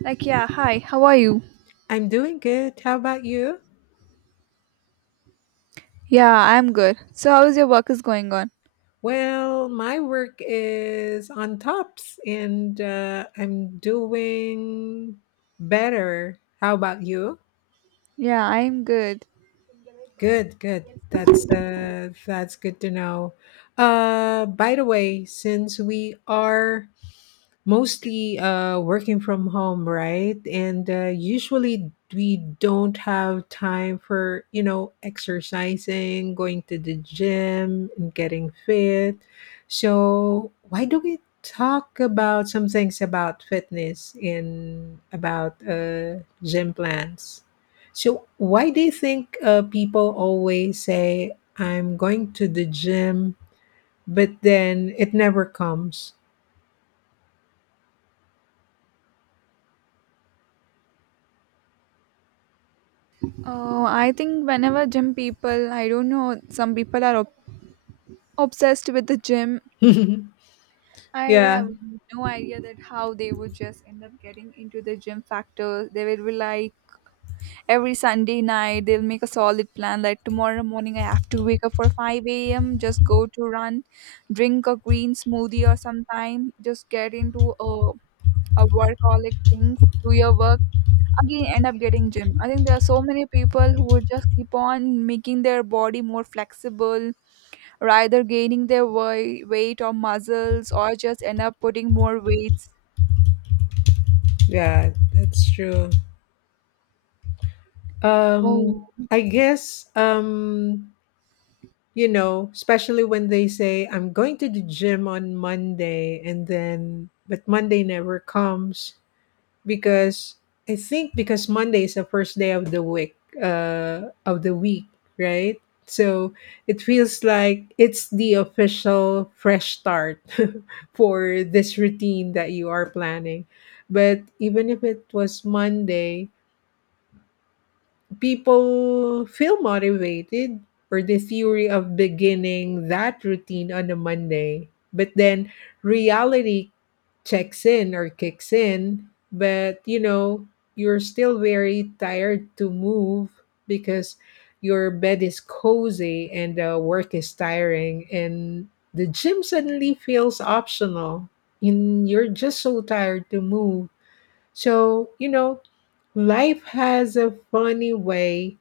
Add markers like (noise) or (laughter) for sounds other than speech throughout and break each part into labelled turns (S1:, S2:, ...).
S1: Like, yeah, hi, how are you?
S2: I'm doing good. How about you?
S1: Yeah, I'm good. So, how is your work is going on?
S2: Well, my work is on tops and I'm doing better. How about you?
S1: Yeah, I'm good.
S2: Good, good. That's good to know. By the way, since we are mostly working from home, right? And usually we don't have time for, you know, exercising, going to the gym, and getting fit. So, why do we talk about some things about fitness and about gym plans? So, why do you think people always say, I'm going to the gym, but then it never comes?
S1: Oh, I think whenever gym people, I don't know, some people are obsessed with the gym.
S2: (laughs)
S1: I
S2: yeah.
S1: have no idea that how they would just end up getting into the gym factor. They will be like every Sunday night they'll make a solid plan like tomorrow morning I have to wake up for 5 a.m. just go to run, drink a green smoothie or sometime, just get into a workaholic things, do your work, again end up getting gym. I think there are so many people who would just keep on making their body more flexible, or either gaining their weight or muscles, or just end up putting more weights.
S2: Yeah, that's true.
S1: Oh.
S2: I guess you know, especially when they say I'm going to the gym on Monday and then but Monday never comes because I think because Monday is the first day of the week, right? So it feels like it's the official fresh start (laughs) for this routine that you are planning. But even if it was Monday, people feel motivated or the theory of beginning that routine on a Monday. But then reality checks in or kicks in, but you're still very tired to move because your bed is cozy and work is tiring and the gym suddenly feels optional and you're just so tired to move. So, life has a funny way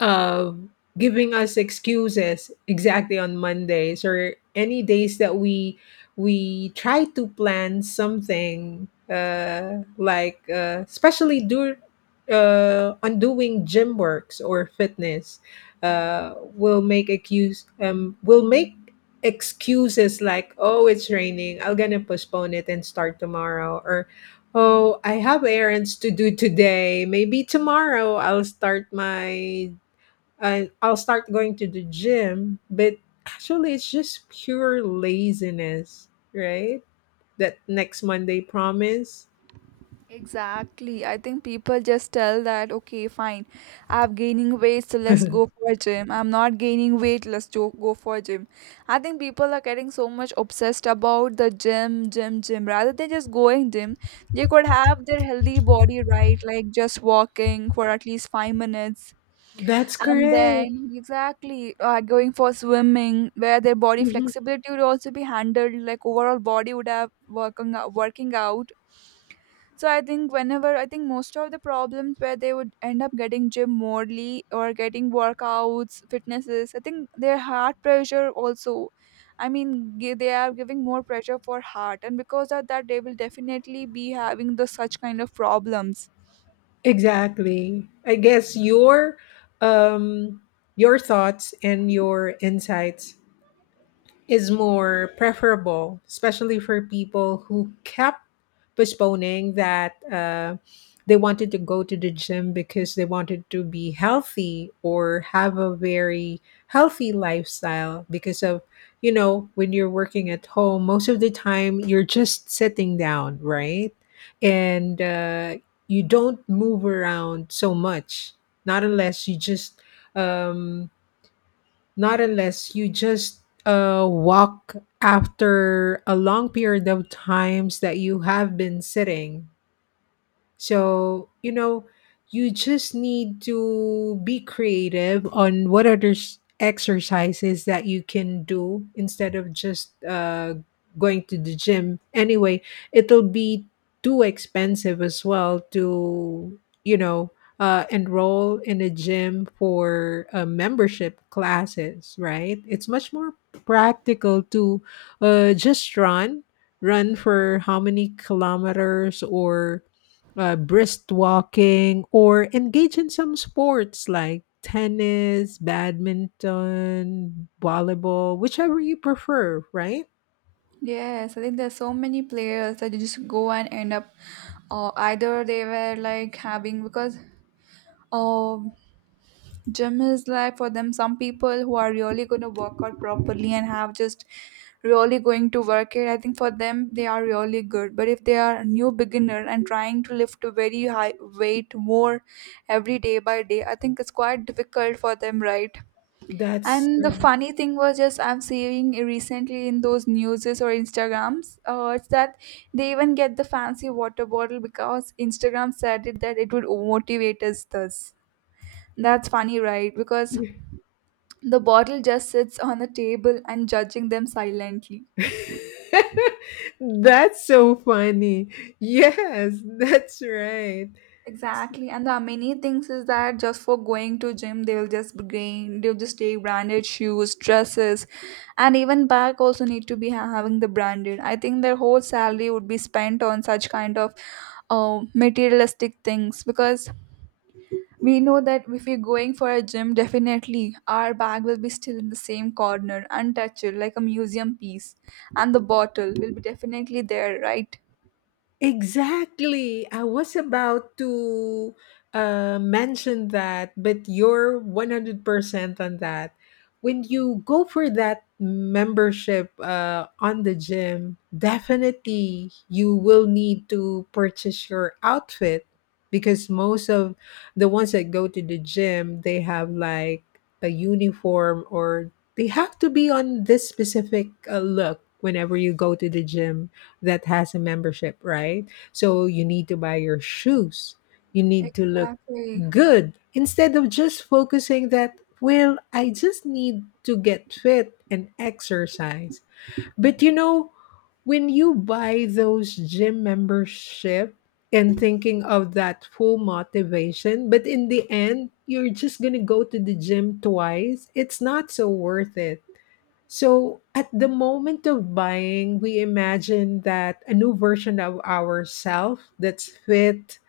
S2: um, giving us excuses exactly on Mondays or any days that we try to plan something like especially do on doing gym works or fitness will make excuse will make excuses like oh it's raining I'm gonna postpone it and start tomorrow or oh I have errands to do today maybe tomorrow I'll start my and I'll start going to the gym, but actually it's just pure laziness, right? That next Monday promise.
S1: Exactly. I think people just tell that, okay, fine, I'm gaining weight, so let's go
S2: (laughs)
S1: for a gym. I'm not gaining weight, let's go for a gym. I think people are getting so much obsessed about the gym, gym, gym. Rather than just going gym, they could have their healthy body right, like just walking for at least 5 minutes.
S2: That's
S1: And
S2: correct.
S1: then exactly going for swimming, where their body
S2: Mhm.
S1: flexibility would also be handled, like overall body would have working out, working out, so I think whenever I think most of the problems where they would end up getting gym morely or getting workouts, fitnesses, I think their heart pressure also. I mean, they are giving more pressure for heart, and because of that, they will definitely be having the such kind of problems.
S2: Exactly. I guess um your thoughts and your insights is more preferable, especially for people who kept postponing that they wanted to go to the gym because they wanted to be healthy or have a very healthy lifestyle because of, you know, when you're working at home, most of the time you're just sitting down, right? And you don't move around so much, not unless you just. Um, not unless you just walk after a long period of times that you have been sitting. So, you know, you just need to be creative on what other exercises that you can do instead of just going to the gym. Anyway, it'll be too expensive as well to, you know, enroll in a gym for membership classes, right? It's much more practical to just run, run for how many kilometers or brisk walking, or engage in some sports like tennis, badminton, volleyball, whichever you prefer, right?
S1: Yes, I think there's so many players that just go and end up, or either they were like having because, um, gym is like for them some people who are really going to work out properly and have just really going to work it. I think for them they are really good. But if they are a new beginner and trying to lift a very high weight more every day by day, I think it's quite difficult for them, right?
S2: That's
S1: And the
S2: correct.
S1: funny thing was just I'm seeing recently in those newses or Instagrams, it's that they even get the fancy water bottle because Instagram said it that it would motivate us thus. That's funny, right? Because the bottle just sits on the table and judging them silently.
S2: (laughs) That's so funny. Yes, that's right.
S1: Exactly, and the many things is that just for going to gym, they'll just gain, they'll just take branded shoes, dresses, and even bag also need to be having the branded. I think their whole salary would be spent on such kind of materialistic things because we know that if we're going for a gym, definitely our bag will be still in the same corner, untouched, like a museum piece, and the bottle will be definitely there, right?
S2: Exactly. I was about to mention that, but you're 100% on that. When you go for that membership on the gym, definitely you will need to purchase your outfit because most of the ones that go to the gym, they have like a uniform or they have to be on this specific look whenever you go to the gym that has a membership, right? So you need to buy your shoes. You need to look
S1: Exactly.
S2: good instead of just focusing that, well, I just need to get fit and exercise. But you know, when you buy those gym membership and thinking of that full motivation, but in the end, you're just going to go to the gym twice, it's not so worth it. So, at the moment of buying, we imagine that a new version of ourselves that's fit,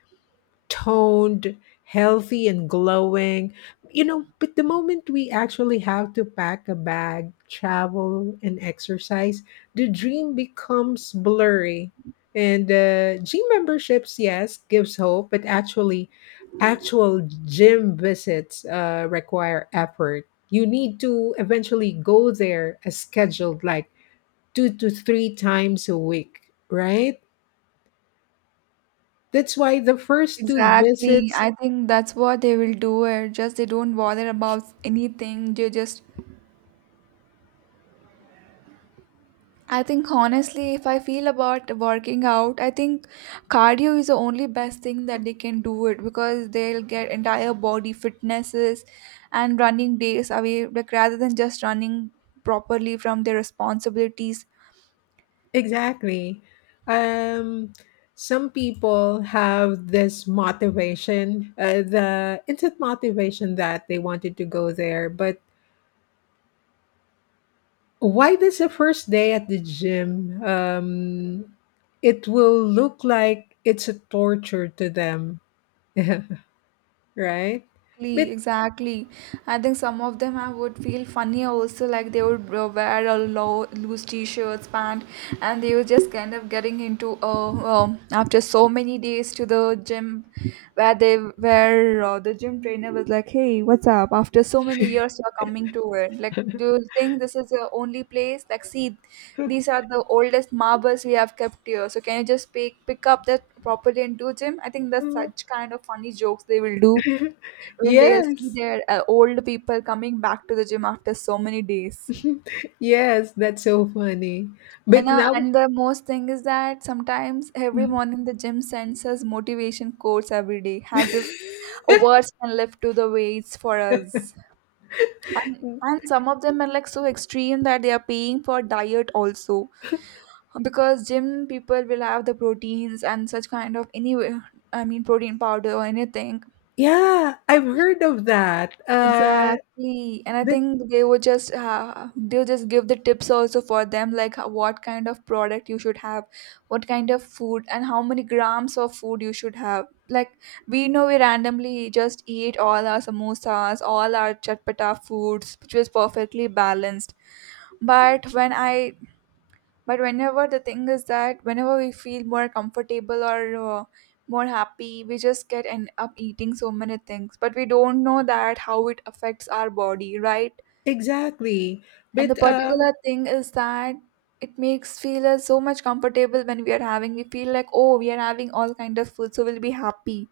S2: toned, healthy, and glowing. You know, but the moment we actually have to pack a bag, travel, and exercise, the dream becomes blurry. And gym memberships, yes, gives hope, but actually, actual gym visits require effort. You need to eventually go there as scheduled, like 2 to 3 times a week, right? That's why the first two
S1: Exactly.
S2: visits
S1: I think that's what they will do. It just they don't bother about anything. They just. I think honestly, if I feel about working out, I think cardio is the only best thing that they can do it because they'll get entire body fitnesses and running days away, like rather than just running properly from their responsibilities.
S2: Exactly. Um, some people have this motivation, the instant motivation that they wanted to go there. But why does the first day at the gym, it will look like it's a torture to them, (laughs) right? But
S1: Exactly, exactly. I think some of them I would feel funny also, like they would wear a low, loose t-shirts, pant, and they were just kind of getting into after so many days to the gym, where the gym trainer was like, "Hey, what's up? After so many years, you're coming to it. Like, do you think this is your only place? Like, see, these are the oldest marbles we have kept here. So can you just pick up that properly and do gym?" I think that's such
S2: (laughs)
S1: kind of funny jokes they will do when they'll see
S2: yes,
S1: their old people coming back to the gym after so many days.
S2: (laughs) yes, that's so funny.
S1: And,
S2: But
S1: uh,
S2: now.
S1: and the most thing is that sometimes every morning the gym sends us motivation quotes every day, as if
S2: (laughs)
S1: words can lift to the weights for us. And some of them are like so extreme that they are paying for diet also, because gym people will have the proteins and such kind of anyway, I mean protein powder or anything.
S2: Yeah, I've heard of that.
S1: Exactly. And I
S2: But
S1: think they would just they'll just give the tips also for them like what kind of product you should have, what kind of food and how many grams of food you should have. Like we know we randomly just eat all our samosas, all our chatpata foods, which was perfectly balanced. But when I but whenever the thing is that whenever we feel more comfortable or uh, more happy we just get end up eating so many things, but we don't know that how it affects our body, right?
S2: exactly.
S1: And the
S2: But
S1: particular thing is that it makes feel us so much comfortable when we are having, we feel like oh we are having all kind of food so we'll be happy,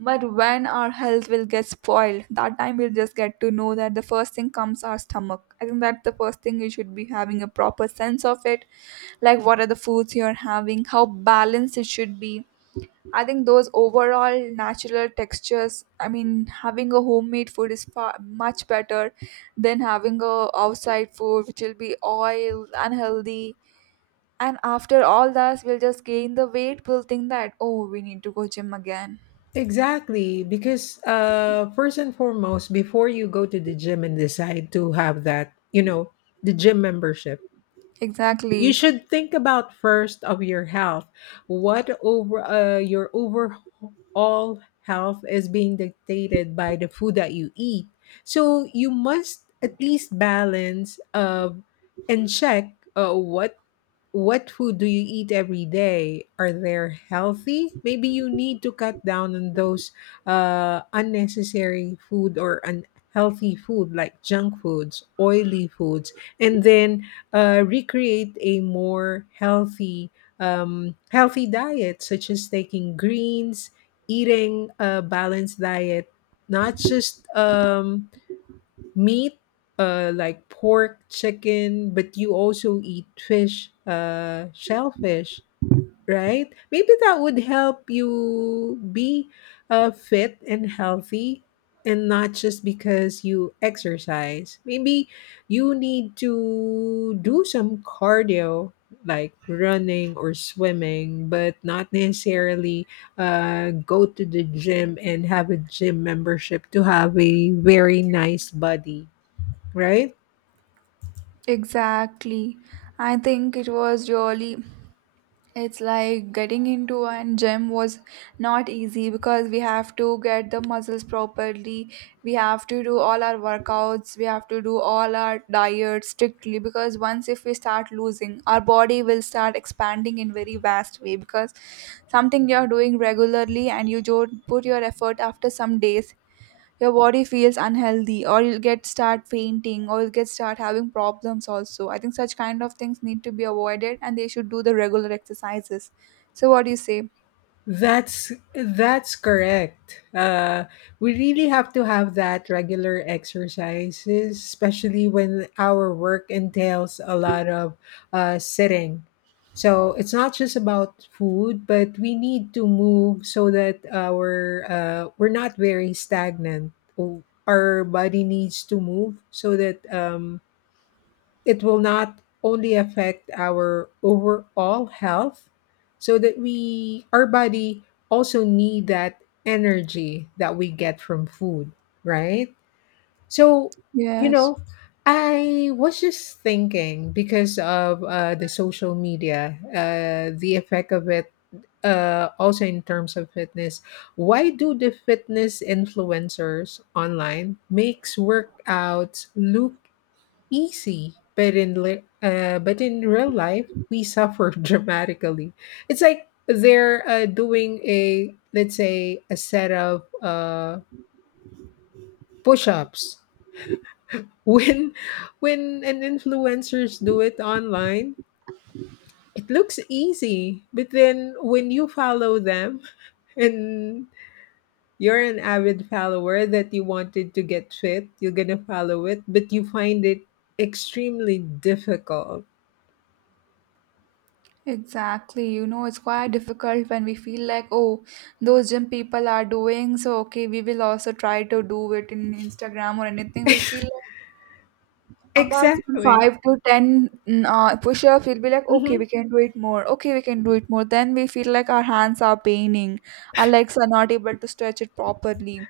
S1: but when our health will get spoiled, that time we'll just get to know that the first thing comes our stomach. I think that's the first thing you should be having a proper sense of it. Like what are the foods you're having, how balanced it should be. I think those overall natural textures, I mean, having a homemade food is far much better than having a outside food which will be oil, unhealthy. And after all that, we'll just gain the weight. We'll think that, oh, we need to go gym again.
S2: exactly because first and foremost, before you go to the gym and decide to have that, you know, the gym membership, you
S1: Exactly.
S2: should think about first of your health. What over your overall health is being dictated by the food that you eat. So you must at least balance and check what food do you eat every day? Are they healthy? Maybe you need to cut down on those unnecessary food or unhealthy food like junk foods, oily foods, and then recreate a more healthy, healthy diet, such as taking greens, eating a balanced diet, not just meat, like pork, chicken, but you also eat fish, shellfish, right? Maybe that would help you be fit and healthy and not just because you exercise. Maybe you need to do some cardio like running or swimming but not necessarily go to the gym and have a gym membership to have a very nice body, right?
S1: Exactly. I think it was really, it's like getting into a gym was not easy because we have to get the muscles properly. We have to do all our workouts. We have to do all our diet strictly because once if we start losing, our body will start expanding in very vast way because something you're doing regularly and you don't put your effort after some days, your body feels unhealthy or you'll get start fainting or you'll get start having problems also. I think such kind of things need to be avoided and they should do the regular exercises. So what do you say?
S2: That's correct. We really have to have that regular exercises, especially when our work entails a lot of sitting. So it's not just about food but we need to move so that our we're not very stagnant. Our body needs to move so that it will not only affect our overall health so that we our body also need that energy that we get from food, right? So you
S1: Yes,
S2: know, I was just thinking because of the social media the effect of it also in terms of fitness, why do the fitness influencers online makes workouts look easy, but but in real life, we suffer (laughs) dramatically. It's like they're doing a let's say a set of push-ups. (laughs) When when an influencers do it online, it looks easy, but then when you follow them, (laughs) and you're an avid follower that you wanted to get fit, you're gonna follow it, but you find it extremely difficult.
S1: exactly. You know it's quite difficult when we feel like oh those gym people are doing so okay we will also try to do it in Instagram or anything we'll feel apart from
S2: Exactly.
S1: 5 to 10 push-ups we'll be like okay
S2: Mhm.
S1: we can do it more okay we can do it more, then we feel like our hands are paining, our legs are not able to stretch it properly.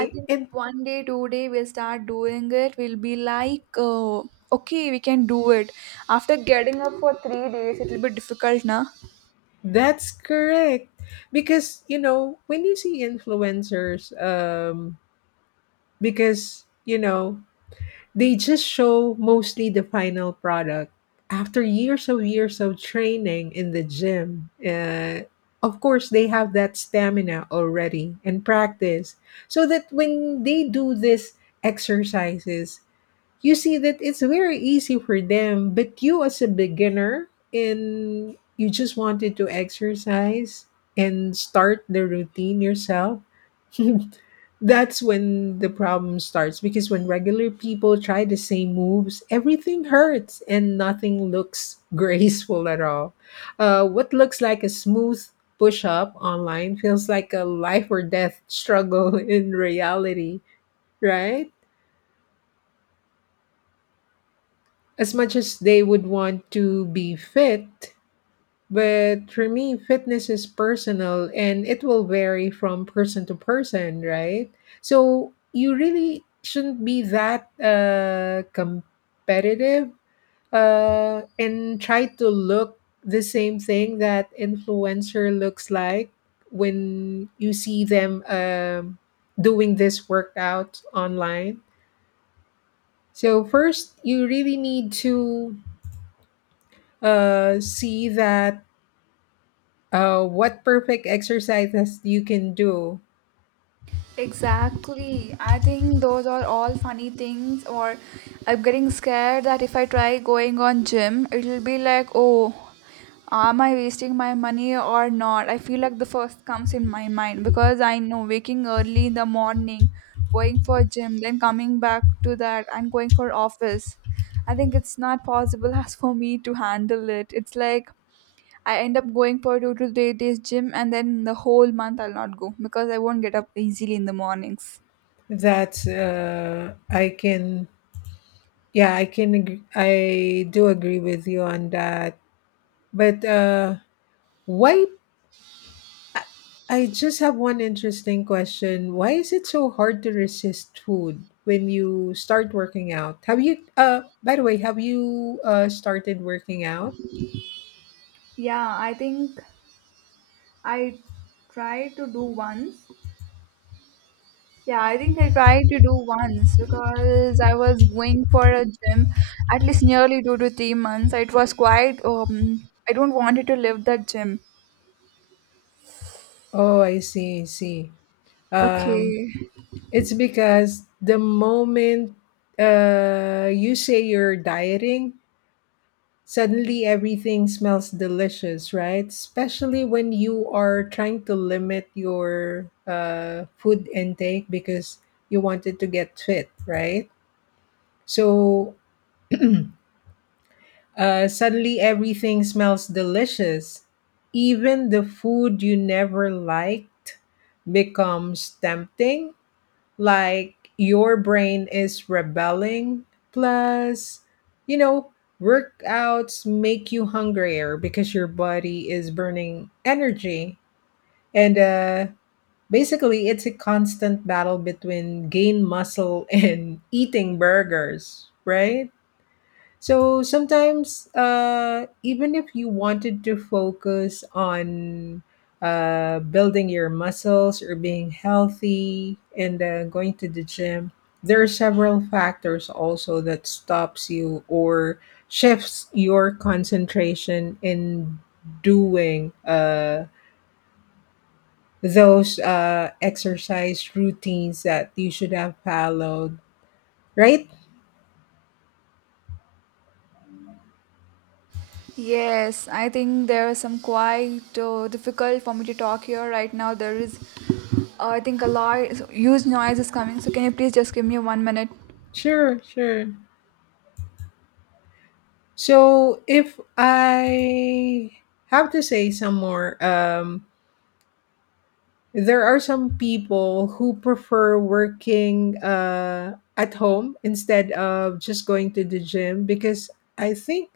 S1: I think
S2: And
S1: if one day two-day we'll start doing it we'll be like okay we can do it, after getting up for 3 days it'll be difficult na.
S2: that's correct. Because, you know, when you see influencers, because, you know, they just show mostly the final product after years of training in the gym. Of course, they have that stamina already and practice so that when they do these exercises, you see that it's very easy for them but you as a beginner and you just wanted to exercise and start the routine yourself (laughs) that's when the problem starts because when regular people try the same moves everything hurts and nothing looks (laughs) graceful at all. What looks like a smooth push-up online feels like a life or death struggle (laughs) in reality, right? As much as they would want to be fit. But for me, fitness is personal and it will vary from person to person, right? So you really shouldn't be that competitive and try to look the same thing that influencer looks like when you see them doing this workout online. So first, you really need to see that what perfect exercises you can do
S1: Exactly. I think those are all funny things or I'm getting scared that if I try going on gym, it'll be like, "Oh, am I wasting my money or not?" I feel like the first comes in my mind because I know waking early in the morning, going for gym, then coming back to that and going for office. I think it's not possible (laughs) as for me to handle it. It's like I end up going for 2 to 3 days gym, and then the whole month I'll not go because I won't get up easily in the mornings.
S2: that I can yeah I can I do agree with you on that but why I I just have one interesting question why is it so hard to resist food when you start working out have you by the way have you started working out
S1: Yeah, I think I tried to do once. Yeah, I think I tried to do once because I was going for a gym at least nearly 2 to 3 months. It was quite, I don't wanted to leave that gym.
S2: oh I see um
S1: Okay.
S2: it's because the moment you say you're dieting, suddenly everything smells delicious, right? Especially when you are trying to limit your food intake because you wanted to get fit, right? So suddenly everything smells delicious. Even the food you never liked becomes tempting like your brain is rebelling plus you know workouts make you hungrier because your body is burning energy and basically it's a constant battle between gain muscle (laughs) and eating burgers, right? So sometimes, even if you wanted to focus on building your muscles or being healthy and going to the gym, there are several factors also that stops you or shifts your concentration in doing those exercise routines that you should have followed, right?
S1: Yes, I think there is some quite difficult for me to talk here right now. There is. I think a lot huge noise is coming. So can you please just give me one minute?
S2: Sure, sure. So if I have to say some more, there are some people who prefer working at home instead of just going to the gym because I think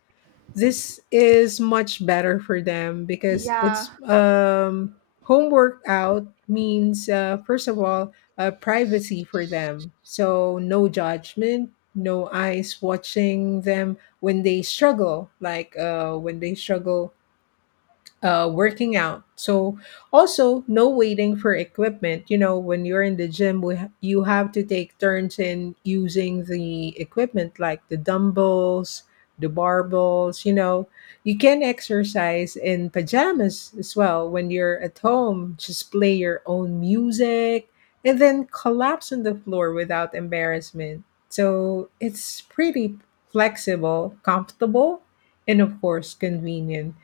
S2: this is much better for them because it's
S1: Yeah,
S2: um, Home workout means first of all privacy for them, so no judgment, no eyes watching them when they struggle, like when they struggle working out. So also no waiting for equipment. You know, when you're in the gym, you have to take turns in using the equipment, like the dumbbells, the barbells. You know, you can exercise in pajamas as well when you're at home. Just play your own music and then collapse on the floor without embarrassment. So it's pretty flexible, comfortable, and of course convenient,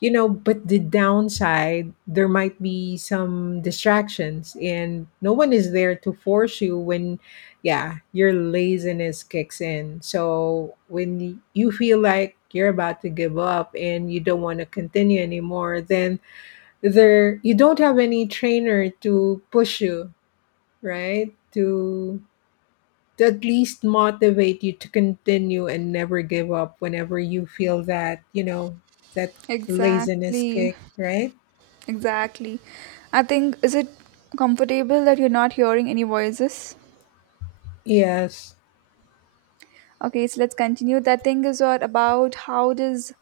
S2: you know. But the downside, there might be some distractions and no one is there to force you when, yeah, your laziness kicks in. So when you feel like you're about to give up and you don't want to continue anymore, then there, you don't have any trainer to push you, right, to at least motivate you to continue and never give up whenever you feel that, that laziness
S1: exactly,
S2: kick, right?
S1: exactly. I think is it comfortable that you're not hearing any voices?
S2: Yes.
S1: Okay, so let's continue. The thing is what about how does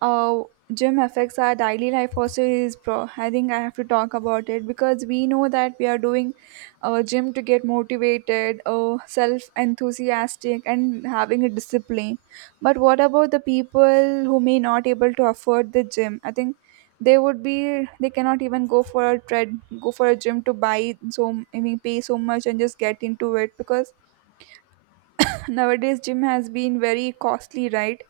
S1: uh, gym affects our daily life also is I think I have to talk about it because we know that we are doing gym to get motivated, self enthusiastic, and having a discipline. But what about the people who may not able to afford the gym? I think they would be they cannot even go for a tread go for a gym to buy so I mean pay so much and just get into it because nowadays gym has been very costly, right?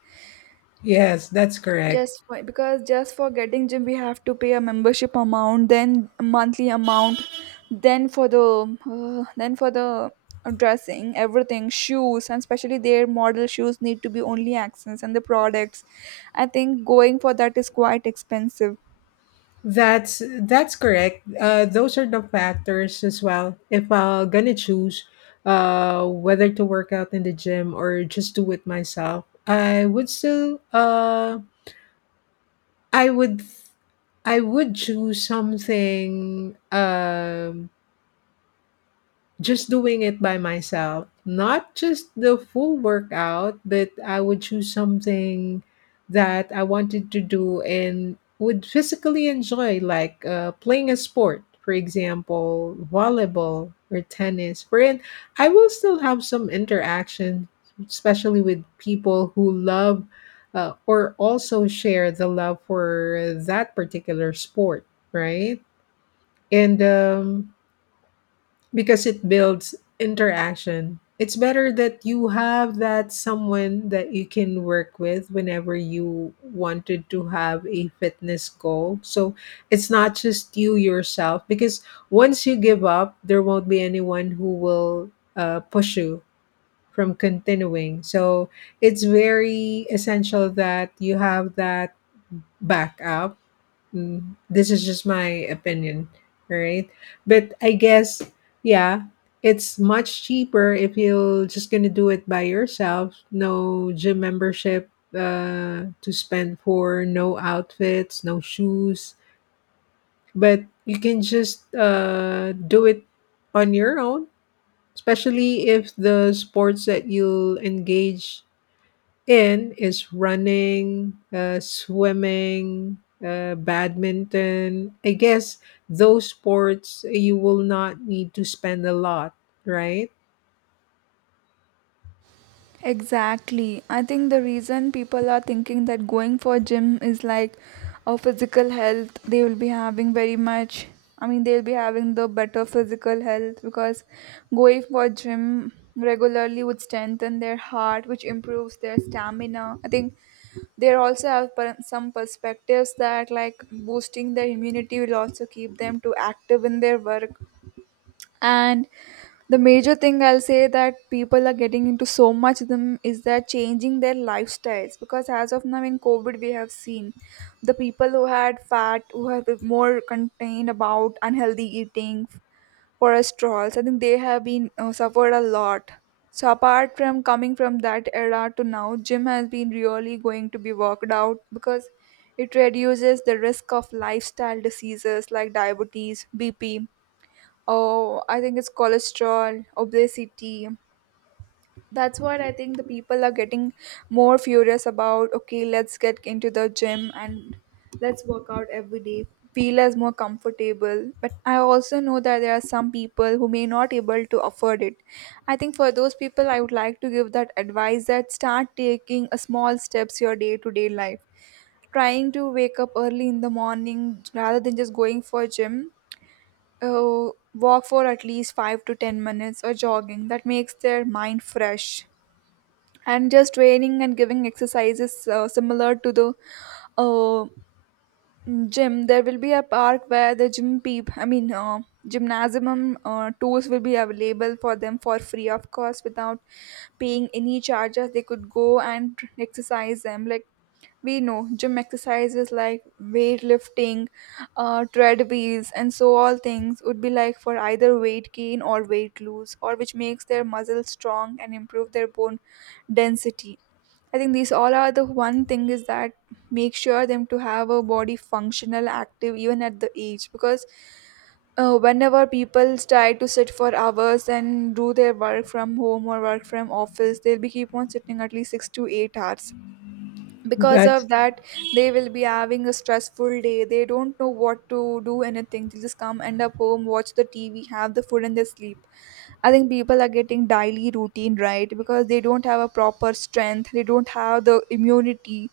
S2: Yes, that's correct.
S1: Just for, because just for getting gym we have to pay a membership amount then a monthly amount, then for the dressing, everything shoes and especially their model shoes need to be only accents and the products. I think going for that is quite expensive.
S2: That's correct. Those are the factors as well. If I'm gonna choose whether to work out in the gym or just do it myself, I would still I would I would choose something, just doing it by myself, not just the full workout, but I would choose something that I wanted to do and would physically enjoy, like playing a sport, for example, volleyball or tennis. Wherein I will still have some interaction, especially with people who love or also share the love for that particular sport, right? And because it builds interaction. It's better that you have that someone that you can work with whenever you wanted to have a fitness goal. So it's not just you yourself, because once you give up, there won't be anyone who will push you from continuing. So it's very essential that you have that backup. Mm, this is just my opinion, right? But I guess, yeah, it's much cheaper if you're just gonna do it by yourself. No gym membership to spend for, no outfits, no shoes. But you can just do it on your own, especially if the sports that you'll engage in is running, swimming, badminton. I guess those sports you will not need to spend a lot, right?
S1: Exactly. I think the reason people are thinking that going for gym is like a physical health, they will be having very much. I mean, they'll be having the better physical health because going for gym regularly would strengthen their heart, which improves their stamina. I think they also have some perspectives that like boosting their immunity will also keep them to active in their work and the major thing I'll say that people are getting into so much them is that changing their lifestyles because as of now in COVID we have seen the people who had fat who have been more contained about unhealthy eating cholesterols. I think they have been suffered a lot, so apart from coming from that era to now gym has been really going to be worked out because it reduces the risk of lifestyle diseases like diabetes, BP. Oh, I think it's cholesterol, obesity. That's what I think the people are getting more furious about. Okay, let's get into the gym and let's work out every day. Feel as more comfortable. But I also know that there are some people who may not able to afford it. I think for those people, I would like to give that advice that start taking a small steps your day to day life. Trying to wake up early in the morning rather than just going for gym, uh, walk for at least 5 to 10 minutes or jogging that makes their mind fresh and just training and giving exercises similar to the uh, gym. There will be a park where the gym peep I mean gymnasium tours will be available for them for free of cost without paying any charges. They could go and exercise them. Like we know gym exercises like weightlifting, treadmills and so all things would be like for either weight gain or weight lose or which makes their muscles strong and improve their bone density. I think these all are the one thing is that make sure them to have a body functional, active even at the age. Because whenever people try to sit for hours and do their work from home or work from office, they'll be keep on sitting at least 6 to 8 hours. Because
S2: That's
S1: of that, they will be having a stressful day. They don't know what to do anything. They just come, end up home, watch the TV, have the food, and they sleep. I think people are getting daily routine right because they don't have a proper strength, they don't have the immunity.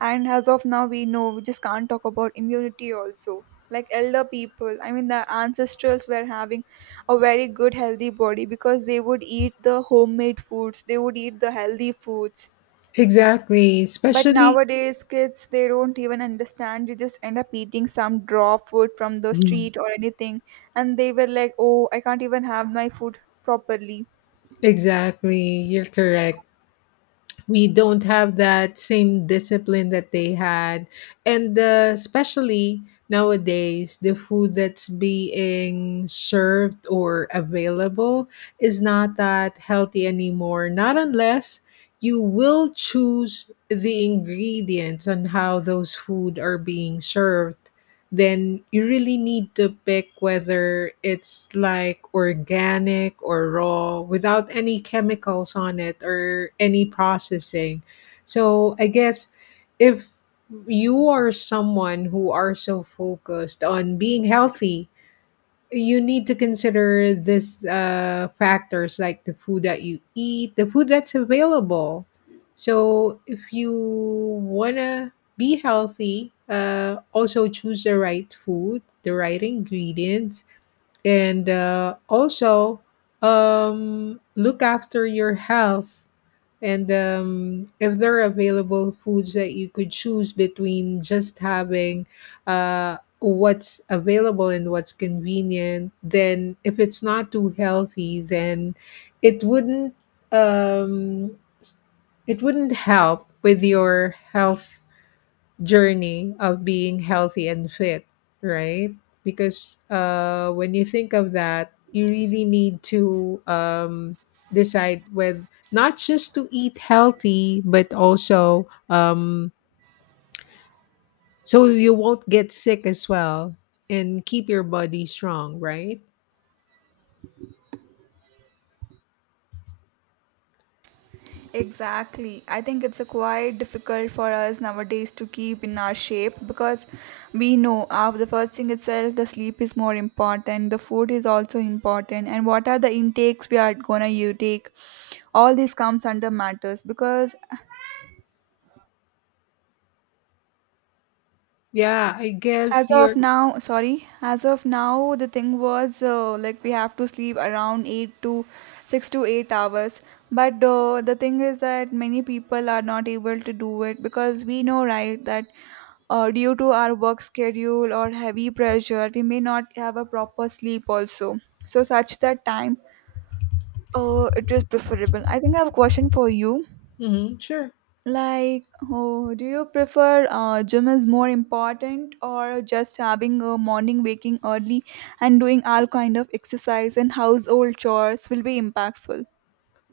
S1: And as of now, we know we just can't talk about immunity also. Like elder people, I mean, the ancestrals were having a very good healthy body because they would eat the homemade foods, they would eat the healthy foods.
S2: exactly,
S1: But
S2: especially.
S1: nowadays, kids, they don't even understand. You just end up eating some raw food from the
S2: Mhm.
S1: street or anything. And they were like, oh, I can't even have my food properly.
S2: Exactly. You're correct. We don't have that same discipline that they had, and especially nowadays the food that's being served or available is not that healthy anymore, not unless you will choose the ingredients and how those food are being served. Then you really need to pick whether it's like organic or raw, without any chemicals on it or any processing. So I guess if you are someone who are so focused on being healthy, you need to consider this factors, like the food that you eat, the food that's available. So if you wanna be healthy, also choose the right food, the right ingredients, and also look after your health, and if there are available foods that you could choose between, just having what's available and what's convenient, then if it's not too healthy, then it wouldn't, um, it wouldn't help with your health journey of being healthy and fit, right? Because when you think of that, you really need to decide with not just to eat healthy, but also, so you won't get sick as well and keep your body strong, right?
S1: Exactly. I think it's a quite difficult for us nowadays to keep in our shape because we know after the first thing itself, the sleep is more important, the food is also important, and what are the intakes we are gonna you take. All this comes under matters because
S2: Yeah, I guess
S1: as of
S2: you're.
S1: now, sorry, as of now, the thing was like we have to sleep around 8 to 6 to 8 hours. But the thing is that many people are not able to do it because we know, right, that due to our work schedule or heavy pressure, we may not have a proper sleep also. So, such that time, it is preferable. I think I have a question for you.
S2: Mhm, sure.
S1: Like, oh, do you prefer gym is more important or just having a morning waking early and doing all kind of exercise and household chores will be impactful?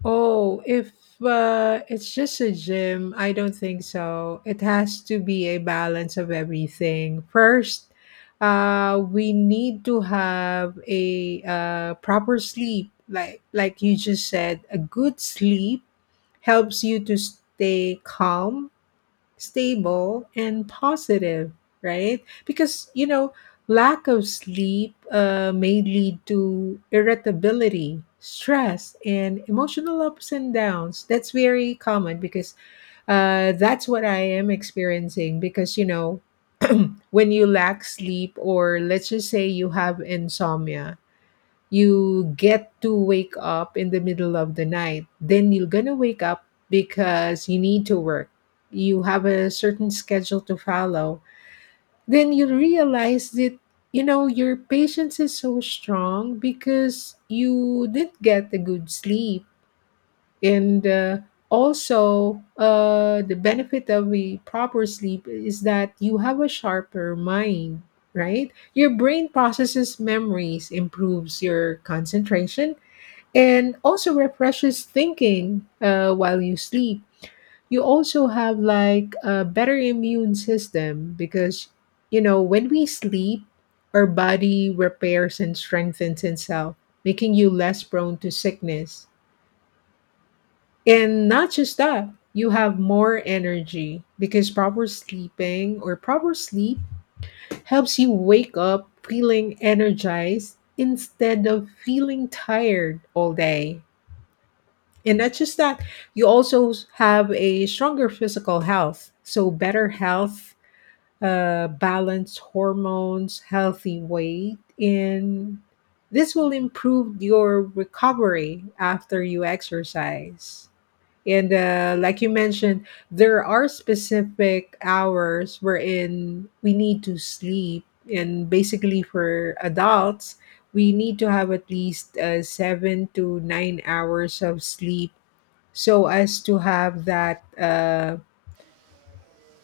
S2: Oh, if it's just a gym, I don't think so. It has to be a balance of everything. First, we need to have a proper sleep. Like you just said, a good sleep helps you to stay calm, stable and positive, right? Because, you know, lack of sleep may lead to irritability, stress, and emotional ups and downs. That's very common because that's what I am experiencing. Because, you know, (clears throat) when you lack sleep, or let's just say you have insomnia, you get to wake up in the middle of the night, then you're gonna wake up because you need to work, you have a certain schedule to follow. Then you realize that, you know, your patience is so strong because you did get a good sleep. And also the benefit of a proper sleep is that you have a sharper mind, right? Your brain processes memories, improves your concentration, and also refreshes thinking while you sleep. You also have like a better immune system because, you know, when we sleep, our body repairs and strengthens itself, making you less prone to sickness. And not just that, you have more energy, because proper sleeping or proper sleep helps you wake up feeling energized instead of feeling tired all day. And not just that, you also have a stronger physical health. So, better health, balanced hormones, healthy weight, and this will improve your recovery after you exercise. And like you mentioned, there are specific hours wherein we need to sleep. And basically, for adults, we need to have at least 7 to 9 hours of sleep so as to have that,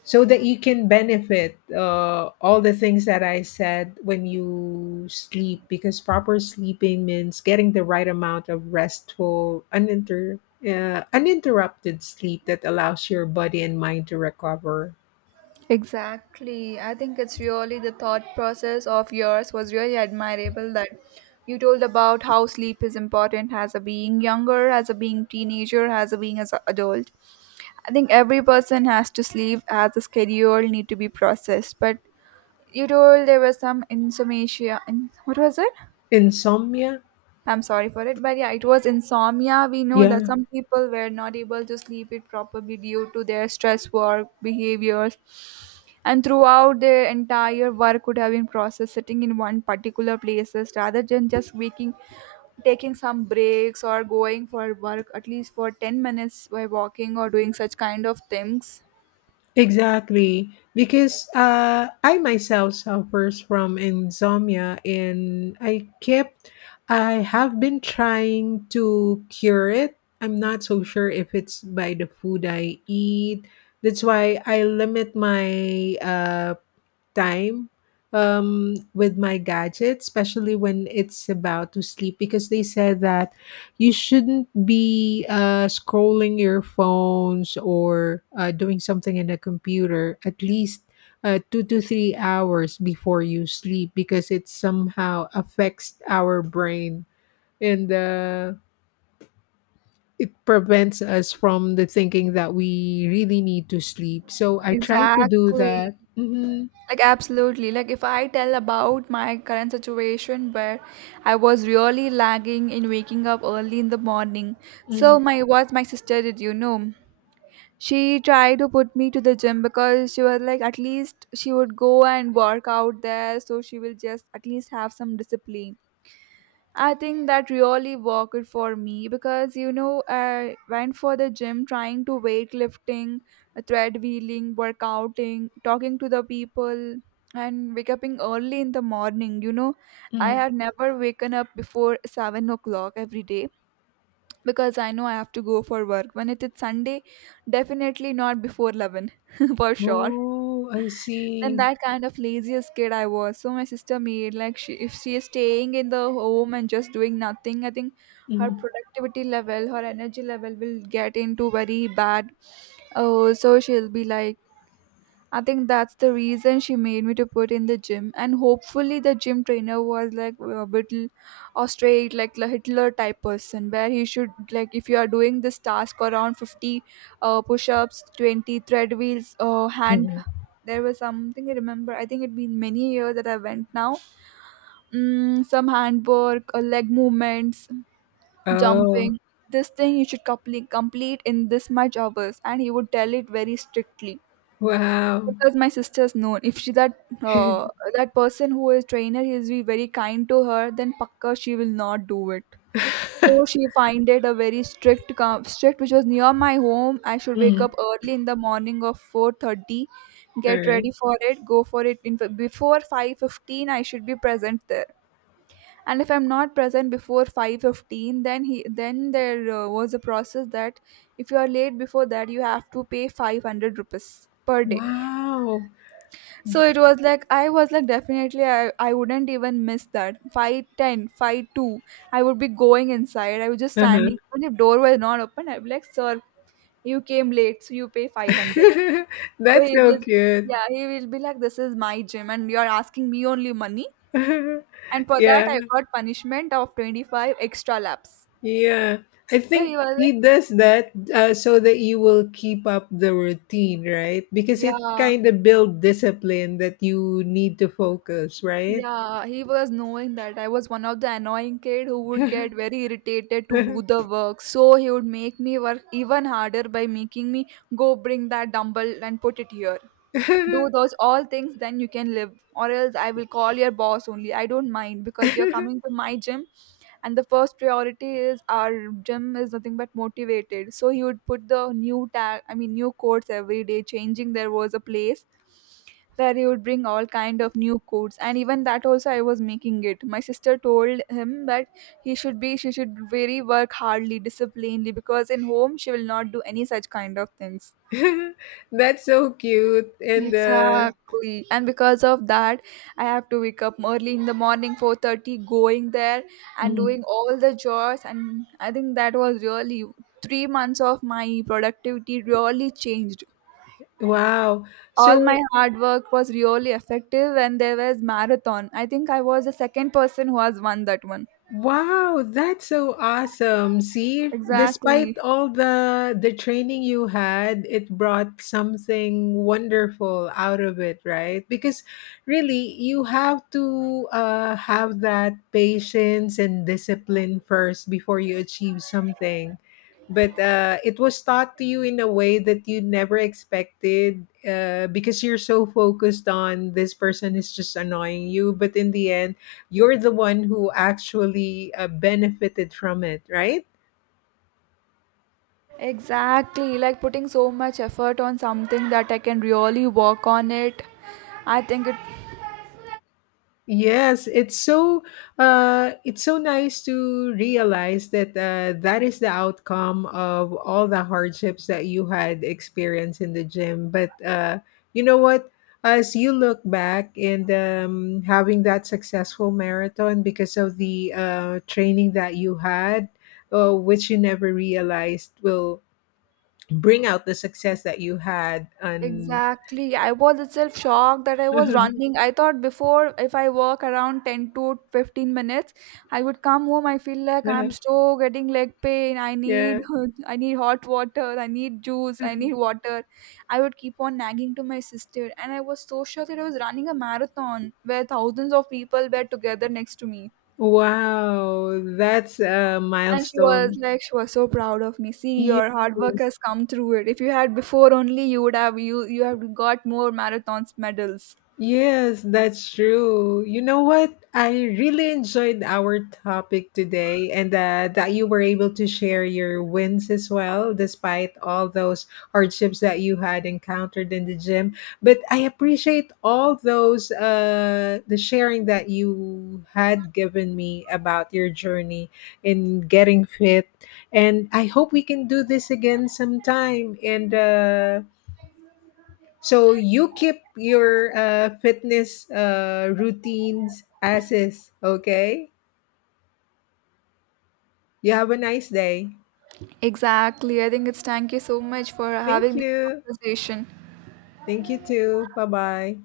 S2: so that you can benefit all the things that I said when you sleep, because proper sleeping means getting the right amount of restful, uninterrupted sleep that allows your body and mind to recover.
S1: Exactly. I think it's really the thought process of yours was really admirable that you told about how sleep is important as a being younger, as a being teenager, as a being as an adult. I think every person has to sleep as a schedule need to be processed, but you told there was some insomnia in what was it.
S2: Insomnia,
S1: I'm sorry for it, but yeah, it was insomnia. We know that
S2: yeah.
S1: some people were not able to sleep it properly due to their stress work behaviors and throughout their entire work could have been processed sitting in one particular places rather than just waking, taking some breaks or going for work at least for 10 minutes by walking or doing such kind of things.
S2: Exactly, because I myself suffers from insomnia, and I have been trying to cure it. I'm not so sure if it's by the food I eat. That's why I limit my time with my gadget, especially when it's about to sleep, because they said that you shouldn't be scrolling your phones or doing something in a computer at least 2 to 3 hours before you sleep, because it somehow affects our brain, and it prevents us from the thinking that we really need to sleep. So I try to do
S1: Exactly.
S2: that. Hmm.
S1: Like, absolutely. Like, if I tell about my current situation where I was really lagging in waking up early in the morning. So, my what my sister did, you know, she tried to put me to the gym because she was like, at least she would go and work out there. So, she will just at least have some discipline. I think that really worked for me because you know I went for the gym trying to weightlifting, thread wheeling, workouting, talking to the people and wake up early in the morning, you know. I had never waken up before 7 o'clock every day because I know I have to go for work. When it is Sunday, definitely not before 11 (laughs) for sure,
S2: Oh, I
S1: then
S2: see.
S1: that kind of laziest kid I was. So my sister made like, she if she is staying in the home and just doing nothing, I think her
S2: Mhm.
S1: productivity level, her energy level will get into very bad. Oh, so she'll be like, I think that's the reason she made me to put in the gym, and hopefully the gym trainer was like a bit or straight like the Hitler type person, where he should like if you are doing this task around 50 push-ups, 20 treadwheels, hand,
S2: (laughs)
S1: there was something I remember. I think it'd been many years that I went now. Mm, some handwork, leg movements,
S2: Oh,
S1: jumping. This thing you should complete in this much hours, and he would tell it very strictly
S2: wow.
S1: because my sister's known. If she that that person who is trainer, he is be very kind to her, then pakka she will not do it. So
S2: (laughs)
S1: she find it a very strict which was near my home. I should wake
S2: Mm.
S1: up early in the morning of 4:30,
S2: All
S1: get
S2: right.
S1: ready for it, go for it in before 5:15 I should be present there. And if I'm not present before 5:15 then he then there was a process that if you are late before that you have to pay 500 rupees per day.
S2: Wow.
S1: So it was like I was like definitely I wouldn't even miss that. 5:10, five two. I would be going inside. I was just standing.
S2: Uh-huh.
S1: Even if door was not open, I'd be like, "Sir, you came late, so you pay 500."
S2: (laughs)
S1: So
S2: That's
S1: he
S2: so
S1: will,
S2: cute.
S1: yeah, he will be like, "This is my gym and you're asking me only money."
S2: (laughs)
S1: And for that
S2: Yeah,
S1: I got punishment of 25 extra laps.
S2: yeah. I
S1: So
S2: think
S1: he was like,
S2: he does that so that you will keep up the routine, right? Because it
S1: yeah.
S2: kind of build discipline that you need to focus, right?
S1: Yeah, he was knowing that I was one of the annoying kid who would get
S2: (laughs)
S1: very irritated to do the work. So he would make me work even harder by making me go bring that dumbbell and put it here. Do those all things, then you can live. Or else I will call your boss only. I don't mind because you're coming
S2: (laughs)
S1: to my gym and the first priority is our gym is nothing but motivated. So he would put the new tag I mean new quotes every day changing. There was a place where he would bring all kind of new quotes and even that also I was making it. My sister told him that he should be she should very work hardly disciplinedly because in home she will not do any such kind of things.
S2: That's so cute. And
S1: Exactly. And because of that, I have to wake up early in the morning, 4:30, going there and
S2: Mhm.
S1: doing all the chores. And I think that was really 3 months of my productivity really changed.
S2: Wow.
S1: All my
S2: So,
S1: hard work was really effective and there was marathon. I think I was the second person who has won that one.
S2: wow, that's so awesome. See, despite
S1: Exactly.
S2: all the training you had, it brought something wonderful out of it, right? Because really, you have to have that patience and discipline first before you achieve something. But it was taught to you in a way that you never expected, because you're so focused on this person is just annoying you. But in the end, you're the one who actually benefited from it, right?
S1: Exactly. Like putting so much effort on something that I can really work on it. I think it.
S2: Yes, it's so, it's so nice to realize that that is the outcome of all the hardships that you had experienced in the gym. But you know what, as you look back and, having that successful marathon because of the training that you had, which you never realized will bring out the success that you had on.
S1: Exactly. I was itself shocked that I was running.
S2: (laughs)
S1: I thought before if I walk around 10 to 15 minutes, I would come home. I feel like I'm still getting leg pain. I need
S2: Yeah.
S1: (laughs) I need hot water. I need juice. I need water. I would keep on nagging to my sister and I was so sure that I was running a marathon where thousands of people were together next to me.
S2: Wow, that's a
S1: And she was
S2: milestone.
S1: like, she was so proud of me. See, your hard work
S2: Yes.
S1: has come through it. If you had before only, you would have you have got more marathons medals.
S2: Yes, that's true. You know what? I really enjoyed our topic today, and that you were able to share your wins as well, despite all those hardships that you had encountered in the gym. But I appreciate all those, the sharing that you had given me about your journey in getting fit. And I hope we can do this again sometime. And so you keep your fitness routines as is, okay? You have a nice day.
S1: Exactly. I think it's thank you so much for
S2: Thank
S1: having this
S2: you.
S1: conversation.
S2: Thank you too. Bye bye.